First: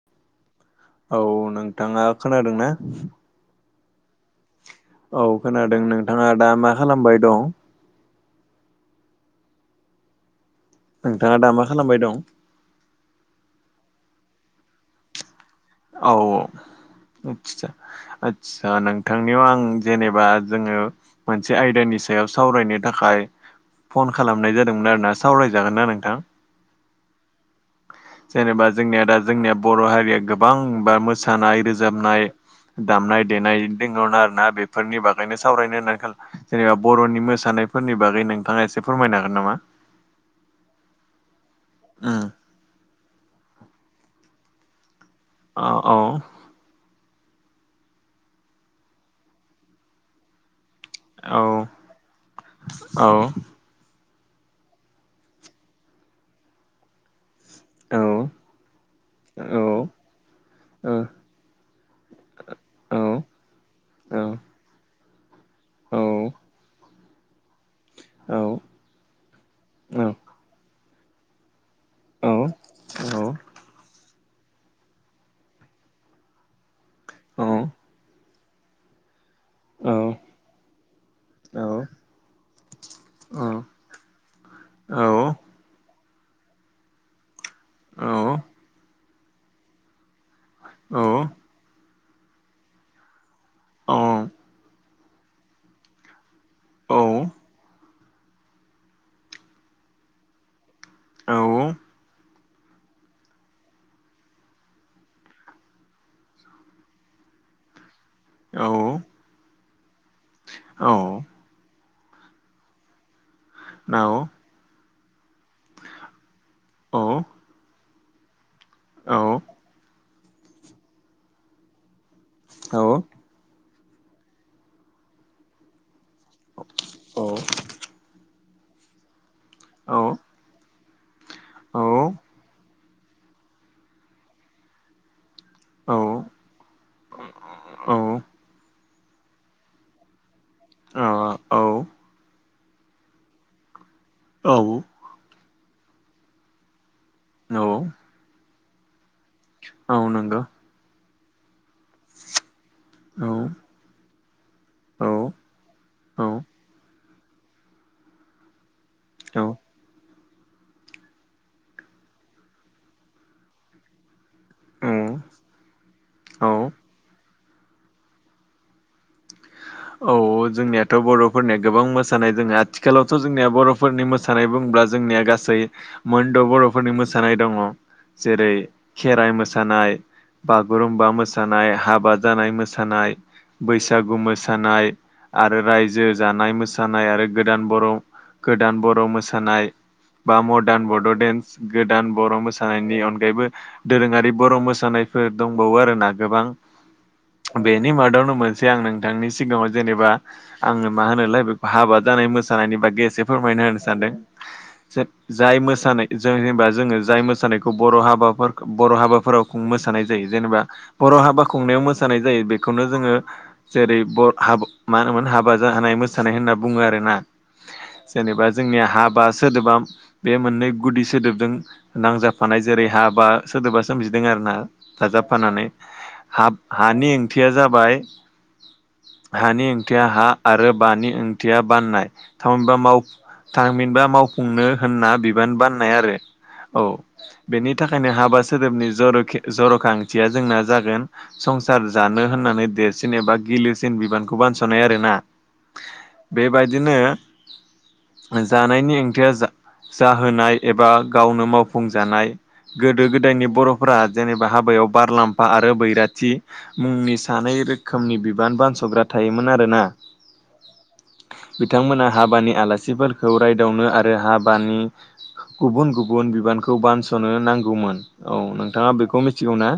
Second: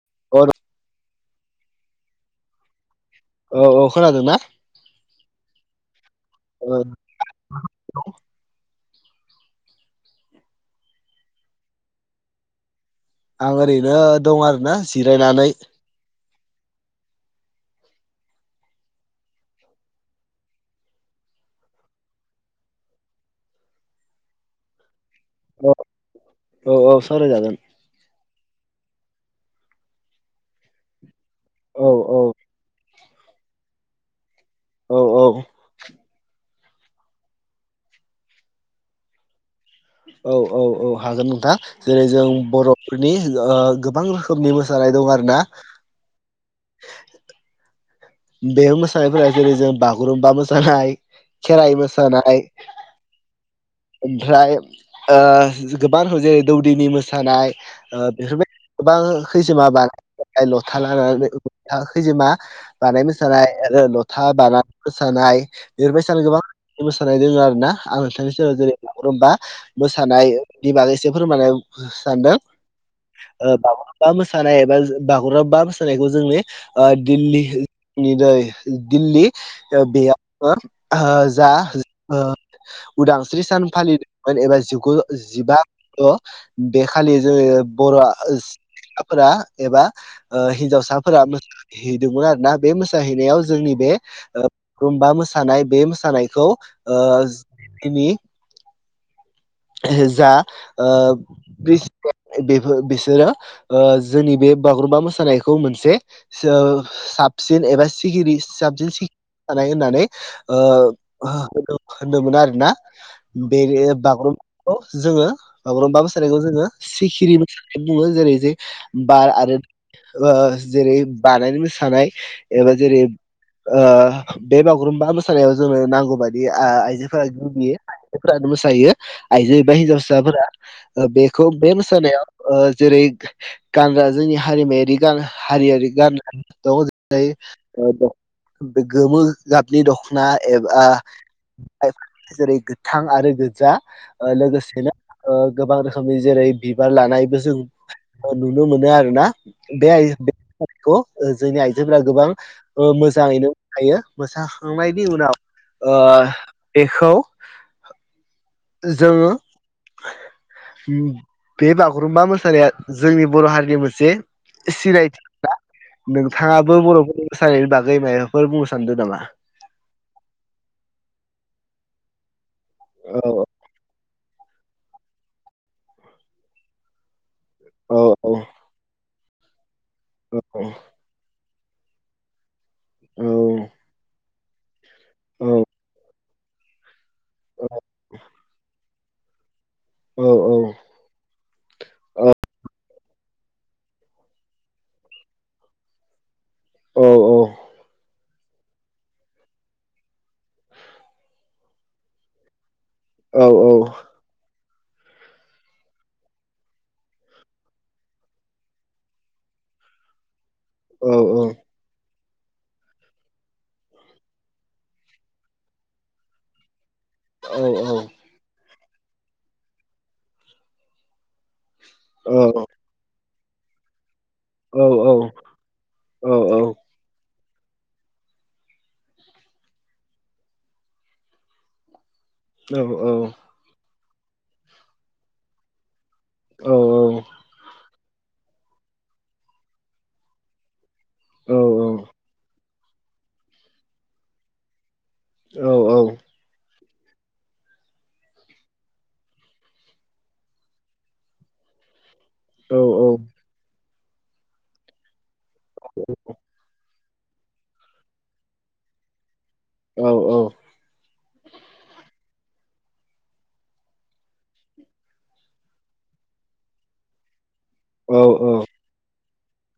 [unintelligible] औ नोंथाङा खोनादों ना? औ औ खोनादों ना? औ खोनादों नोंथाङा दा मा खालामबाय दं? नोंथाङा दा मा खालामबाय दं? आं ओरैनो दं आरोना जिरायनानै। औ आदसा, आदसा नोंथांनियाव आं जेनेबा जोङो मोनसे आयदानि सायाव सावरायनो थाखाय फन खालामनाय जादोंमोन आरोना सावराय जागोन ना नोंथां? सावराय जागोन। जेनेबा जोंनिया दा जोंनिया बर' हारिया गोबांबा मोसानाय औ औ रोजाबनाय दामनाय देनाय दङ आरो ना औ बेफोरनि औ बागैनो सावरायनो होननानै जेनेबा बर'नि मोसानायफोरनि बागै नोंथाङा एसे फोरमायनो हागोन नामा? औ औ औ हागोन नोंथां जेरै उम जों बर'फोरनि ओ गोबां रोखोमनि मोसानाय दं आ ओ औ बे मोसानायफोरा जेरै जों बागुरुम्बा मोसा नाय औ खेराइ मोसनाय औ औ ओमफ्राय ओ जो- गोबां जेरै दौदिनि मोसानाय। औ बेफोरबाय गोबां होैसोम बा नंगौ लथा औ लानानैथ खैजोमा बानाय औ मोसानाय आरो लथा औ बानानै मोसानाय लेरबाय सानो गोबां मोसानाय दङ आरो ना बिस जेरै बागुरुम्बा मोसानाय बिबाग एसे फोरमानानाय सानदों माब बा मोसानाय एबा बागुरुमा बा मोसानायखौ जोंनि दिल्लीनि नै दिल्ली बेयाव जा सस्रि औ सान फालिदोंमोन एबा जिगुज जिबा' बे खालि जोङो बर'फोरा एबा हिन्जावसाफोरा हैदोंमोन आरो ना बे मोसाहैनायाव जोंनि बे बागुरुम्बा मोसानाय बे मोसानायखौ आ तनि जा आ बे बिसोरो जोंनि बे बागुरुम्बा मोसानायखौ मोनसे साबसिन एबािरि साबसिन होननानै होनोम मोनो आरो ना बे बागुरुम्बखौ जोङो बागुरुम्बा मोसानायखौ जोङो सिखिरि मोसानायखौ बुङो जेरै जे बार आरो जेरै बानायनो मोसानाय एबा जेरै बे बागुरुम्बा मोसानायाव जोङनो नांगौ मानि आइजोफोरा गयो आइजोफोरानो मोसायो आइजो एबा हिनजावसासाफोरा बेखौ बे मोसानायाव जेरै गानग्रा जोंनि हारिमायारि गान हारियारि गाननानै दं बे गोमो गाबनि दख'ना एबा जेरै गोथां आरो गो्जा लोगोसेनो गोबां रोखोमनि जेरै बिबार लानायबो जों नुनो मोनो आरोोना बे जोंनि जेफ गोबां मोजाङैनो हायो मोसा खांनायनि उनाव बेखौ जोङो बे बागुरुम्बा मोसानाया जोंनि बर' हारिनि मोनसे सिनायथिा औ नोंथाङाबो बर'फोर मोसानायनायनि बागै माबाफोर बुंनो सानदों नामा औ जोंनियाथ' बर'फोरनिया गोबां मोसानाय जों आथिखालावथ' औ जोंनिया बर'फोरनि म मोसानाय बुङोब्ला जोंनिया गासै मोनद' बर'फोरनि मोसानाय दङ औ औ जेरै खेराइ मोसानाय बागुरुमबा मोसानाय हाबा जानाय मोसानाय औ बैसाग बैसागु मोसानाय औ आरो रायजो जानाय मोसानाय आरो गोदान बर' गोदान बर' मोसानाय औ बा मडार्न बड' डेन्स गोदान बर' मोसानायनि अनगाय अगायबो दोरोङारि बर' मोसानायफोर दंबावो आरोोना गोबां औ बेनि मनो मज ै आं नोंथांनि सिगाङाव जेनेबा आङो मा होनाय बे हाबा जानाय मोसानायनि बायदि बेसे औ फोरमायना होनो औ सानदों जाय मोसानाय ज जेनेबा जोङो जाय मोसानायखौ बर' हाबा बर' हाबाफोराव मोसानाय मोसानाय जायो जेनेबा औ बर' हाबा खुंनायाव मोसानाय जायो बेखौनो जोङो जेरै बर हाब मा होनोमोन हाबा जानाय मोसानाय होनना बुङो आरो ना औ औ जेनेबा जोंनिया हाबा सोदोबा बे मोननै गुदि सोदोबजों। नांजाबफानाय जेरै हाबा सोरदबा सोमजि आरो ना दाजाबफानानै हाब हानि ओंथिया जाबाय। हानि ओंथिया हा आरो बानि ओंथिया बाननाय थामबा थामहिनबा मावफुंनो होनना बिबान बाननाय आरो। औ बेनि थाखायनो हाबा सोदोबनि जरखि जर'खांथिया जोंना जागोन। संसार जानो होननानै देरसिन एबा गिलोसिन बिबानखौ बानस'नाय आरोना बेबायदिनो जानायनि ओंथिया जा-जाहोनाय एबा गावनो मावफुंजानाय गोदो गोदायनि बर'फोरा जेनेबा हाबायाव बारलाम्फा आरो बैराथि मुंनि। सानै रोखोमनि बिबान बानस'ग्रा थायोमोन आरो ना बिथांमोना। हाबानि आलासिफोरखौ रायदावनो आरो हाबानि गुबुन गुबुन बिबानखौ बानस'नो नांगौमोन औ नोंथाङा बेखौ मिथिगौ ना?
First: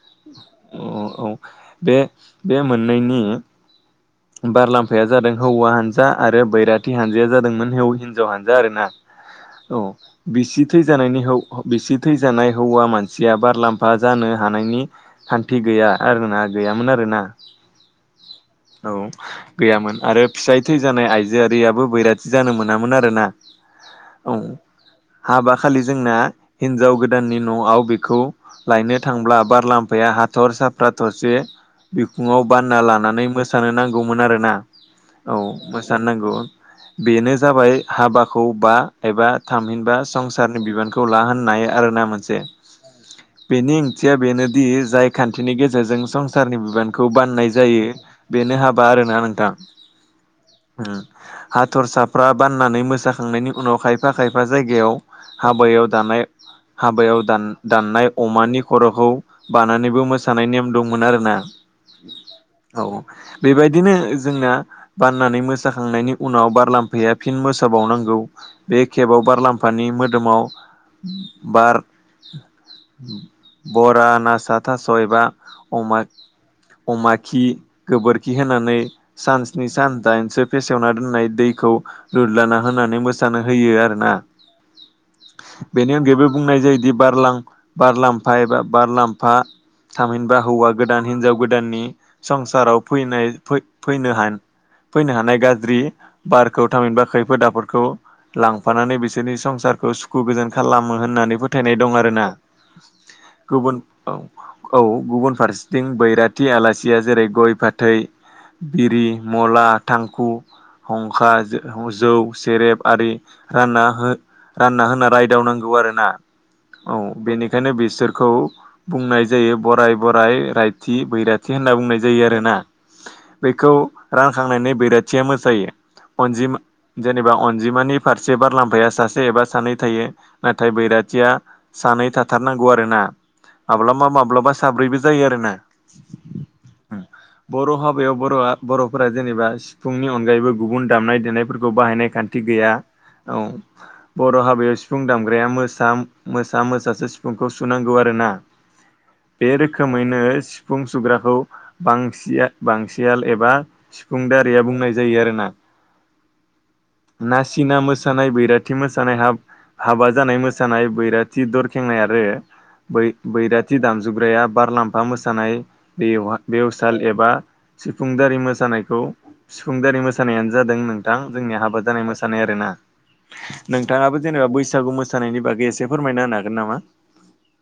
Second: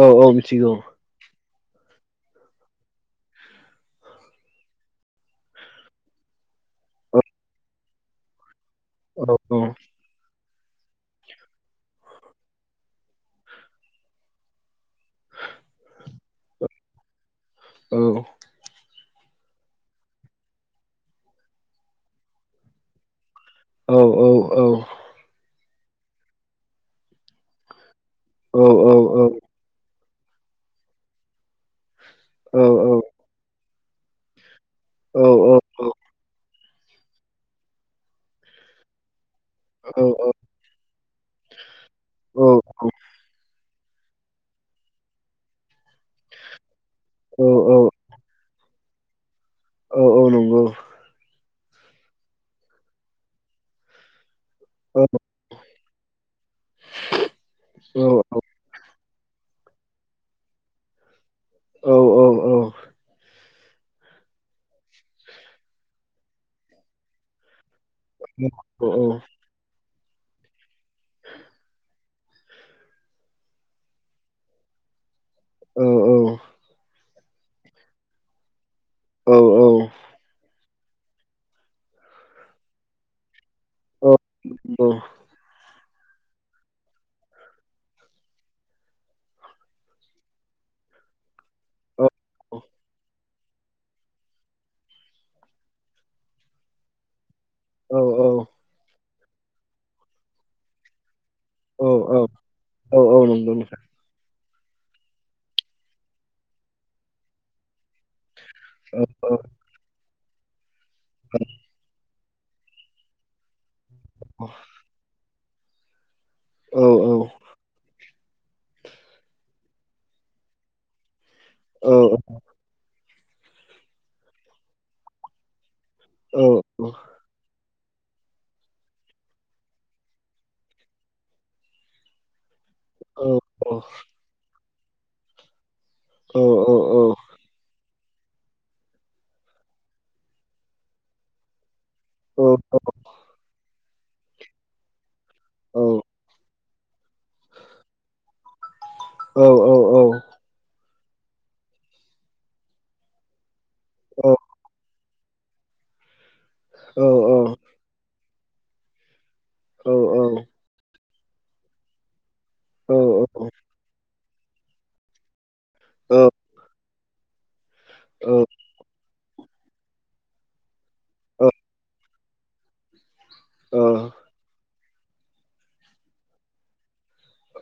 औ औ मिथिगौ। औ औ बे बे मोननैनि बारलाम्फाया जादों हौवा हानजा आरो बैराथि हानजाया जादोंमोन हिनजाव हान आरो ना औ बिसि थै जानायनि हौ बिसि थै जानाय हौवा मानसिया बारलाम्फा जानो हानायनि खान्थि गैया आरोना गैयामोन आरोना औ। औ गैयामोन आरो फिसाय थै जानाय आइजोआरियाबो बैराथि जानो मोनामोन आरो ना। औ औ औ। खालि जोंना हिनजाव गोदाननि न'आव बेखौ औ लायनो थांब्ला बारलाम्फा आफाया हाथर साफ्रा थरसे बिखुङाव औ बानना लानानै मोसानो नांगौमोन आरो ना। औ मोसाननांगौ बेनो जाबाय हाबाखौ बा एबा थामहिनबा संसारनि बिबानखौ लाहोनो हायो आरोना मोनसे बेनि थिया बेनोदि जाय खान्थिनि गेजेरजों संसारनि बिबानखौ बान्नाय जायो बेनो हाब बा आरोना नोंथां। औ औ नंगौ। उम हाथरसाफ्रा बाननानै मोसाखांनायनि उनावहाय खायफा खै बा जायगायाव औ हाबायाव दानाय हाबायाव दान दाननाय अमानि खर'खौ बानानैबो मोसानाय नेम दंमोन आरो ना औ औ। बेबायदिनो जोंना बाननानै मोसाखांनायनि उनाव बारलाम्फाया फिन मोसा बावनांगौ बे औ केेबाव बारलाम्फानि मो दोमाव बार। बरानासा थास एबा औ अमा औ। अमा खि गोबोरखि होनानै सान स्नि सान दाइनसो। फेसेवना दोननाय दैखौ लुदलाना होनानै मोसानो‌। होयो आरोना। बेनि अनगायैबो बुंनाय जायोदि बारलां बारलाम्फा एबा बारलाम्फा। थामहिनबा हौवा गोदान हिनजाव गोदाननि संसाराव फैनाय फै-फैनो फैनो हानाय गाज्रि बारखौ थामिनबा खै फोद होदाफोरखौ लांफानानै बिसोरनि संसारखौ सुखु गोजोन खालामो होननानै फोथायनाय दं आरोना औ नंगौ गुबुन नोंथां औ गुबुन फारसेथिं बैरा खाथि आलासिया जेरै गय, फाथै, औ बिरि, मला, थांखु हंखा जौ सेरेब आरि रानना हो रानना हो होना रायदावनांगौ। आरोना औ बेनिखायनो बिसोर खौ बुंनाय जायो बराय बराय रायथि बैराथि होनना औ बुंनाय जायो आरोना बेखौ रानखांनायनि बैराथिया मोसायो अनजिमा जेनेबा जिमानि फारसे बार लाम्फाया सासे एबा सानै थायो नाथाय बैरा नौ आरो ना माब्लाबा माब्लाबा साब्रैबो जायो आरो ना बर' हाब याव बर बर'फोरा जेनेबा सिफुंनि अनगायैबो गुबुन दामनाय देनायफोरखौ बाहायनाय नेखान्थि गैया औ बर' हाबायाव सिफुं दामग्राया मोसा मोसा मोसासो सिफुंखौ सुनांगौ आरोना बे रोखोमैनो सिफुं सुग्राखौ बांसिया बांसियाल एबा सिफुं दारिया बुंनाय जायो आरोना नासिना मोसानाय बै। बैराथि मोसानाय हाब हाबा जानाय मोसानाय बैराथि दरखेंनाय आरो। बै बैराथि दामजुग्राया बारलाम्फा मोसानाय बेयावब बै। साल एबा सिफुंदारि मोसानायखौ सिफुंदारि मोसानायानो जादों नों। थां जोंनि हाबा जानाय मोसानाय आरो ना औ नोंथाङाबो जेनेबा बैस। बैसागु मोसानायनि बागै एसे फोरमायना होनो हागोन नामा।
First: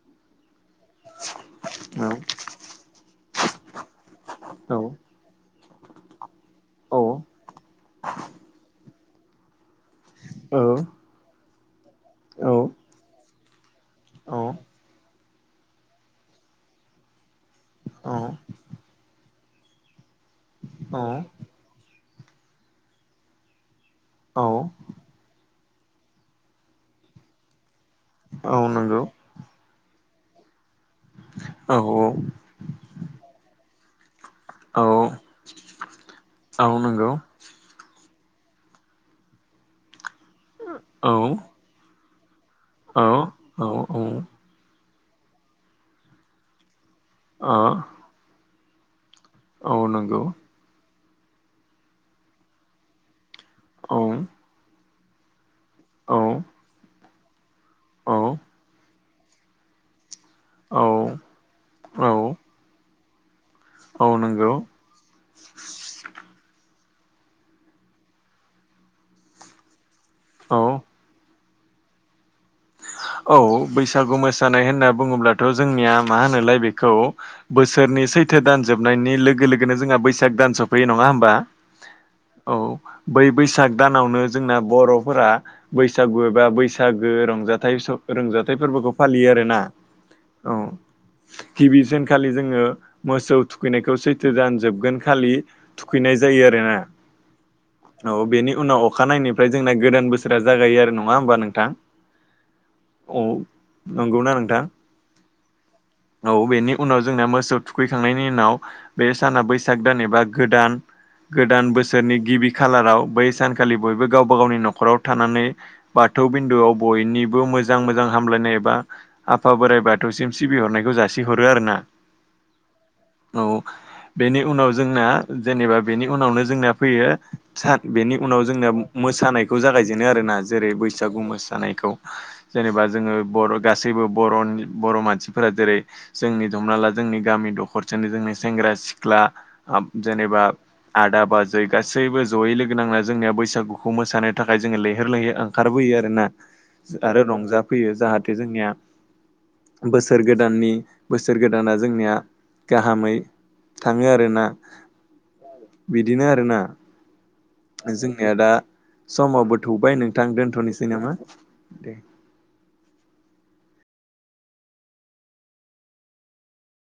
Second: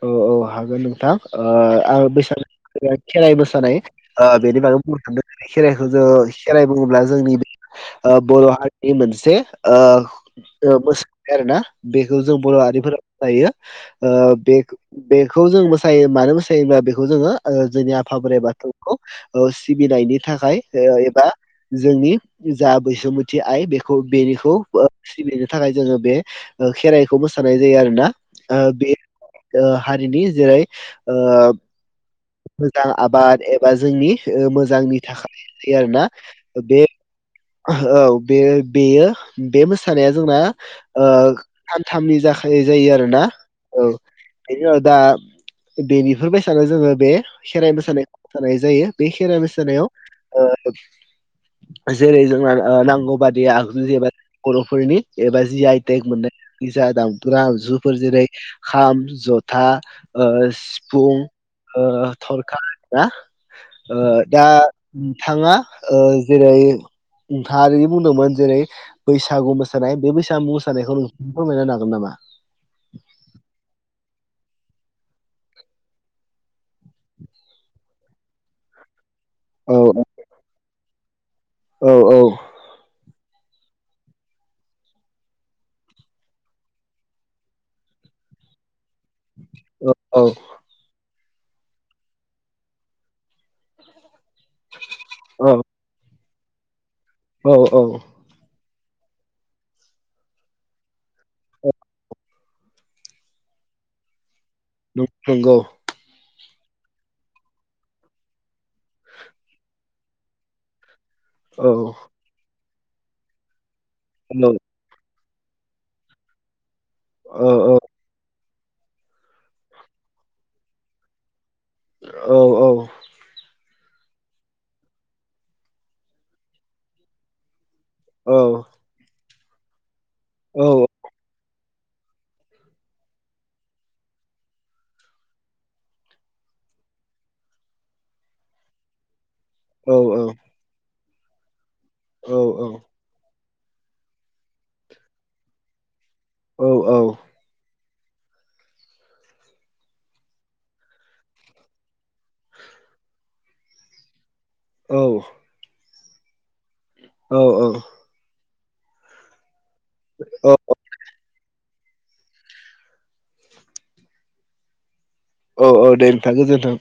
औ औ हागोन नोंथां ओ आं बैसागु खेराइ मोसानाय ओ बेनि बागै बुंनो औ सदों खेराइखौ जोङो खेराइ औ बुङोब्ला जोंनि ओ बर' हारिनि मोनसे। औ मोसानाय आरोना बेखौ जों औ बर' हारिफोरा मोसायो ओ बे बेखौ जों मोसायो मानो मोसायोब्ला बेखौ जोङो जोंनि आफा बोराइ बाथौखौ। ओ सिबिनायनि थाखाय ओ औ एबा जोंनि जा बैसुमथि आइ बे खौ औ बेनिखौ सिबिनो थाखाय जोङो बे ओ खेराइखौ मोसानाय जायो आरो। ना औ ओ बे नंगौ ओ हारिनि जेरै ओ औ। मोजां आबाद एबा जोंनि ओ औ मोजांनि थाखाय आरोना औ बे नंगौ औ बे बेयो बे मोसानाया जोंना ओ। औ थामनि जाख जायो औ आरो ना औ बेनि दा बेनिफोरबायसानो जोङो बे ओ खेराइ मोसानायखौ मोसानाय जायो। बे खेराय औ नंगौ मोसानायायाव ओ। जेरै जोंना ओ नांगौ बादि आगजु औ जेनेबा बर'फोरनि एबा। जि आइटेक मोननायज दामग्राा आगजुफोर औ जेरै खाम जथा। ओ सिफुं ओ औ थरखा ना। ओ औ दा नंगौ थाङा ओ जेरै। नोंथाङा ओ बुंदोंमोन जेरै बैसागु मोसानाय बे बैसागु औ मोसानायखौ नों। फोरमायना हागोन नामा। औ बैसागु मोसानाय होनना बुङोब्लाथ' जोंनिया मा होनोलाय बेखौ बोसोर। नि सैथो दान जोबनायनि लोगो औ लोगोनो जोंहा बैसाग दान सफैयो नङा होमबा। औ औ। बै बैसाग दानावनो जोंना बर'फोरा बैसागु एबा बैसागो रंजा। थां रोंजाथाइ फोरबोखौ फालियो आरोना औ। गिबिसिनखालि जोङो मोसौ थुखैनायखौ सैथो दान जोबगोन खालि थुखैनाय ज जायो आरोना औ औ बेनि उनाव अखानायनिफ्राय जोंना गोदान बोसोरा जागायो आरो नङा होमबा नोंथां। औ नंगौना नोंथां। नों नंगौ। औ बेनि उनाव जोंना मोसौ थुखैखांनायनि उनाव बे साना बैसाग दान एबा गोदान। गोदान औ बोसोरनि गिबि खालाराव बै सानखालि बयबो गावबा औ गावनि न'खराव। थानानै बाथौ बिन्दुआव औ औ बयनिबो मोजां औ मोजां हामलायनाय। बा आफा बोराइ बाथौसिम सिबिहरनायखौ जासिहरो आरोना औ औ। बेनि उनाव जोंना जेनेबा बेनि उनावनो जोंना फैयो। सार बेनि औ उनाव जोंना मोसानायखौ जागायजेनो आरोना औ जेरै बैसागु मोसानायखौ। जेनेबा जोङो बर' गासैबो बर' बर' मानसिफोरा जेरै जोंनि हमना ला जों। जोंनि गामि दखरसेनि जोंनि सेंग्रा सिख्ला। औ जेनेबा आदा बाजै गासैबो जयै लोगो नांना जोंनिया बैसागु। बेखौ मोसानो थाखाय जोङो लैहोर लैहोर ओंखारबोयो आरो ना। औ। आरो रंजाफैयो जाहाथे जोंनिया। बोसोर गोदाननि बोसोर गोदाना जोंनिया गाहामै। थाङो आरो ना औ। बिदिनो आरोना जोंनिया दा समावबो थौबाय नोंथां दोनथ'नोसै नामा? दे। औ औ दे नोंथां गोजोन्थों।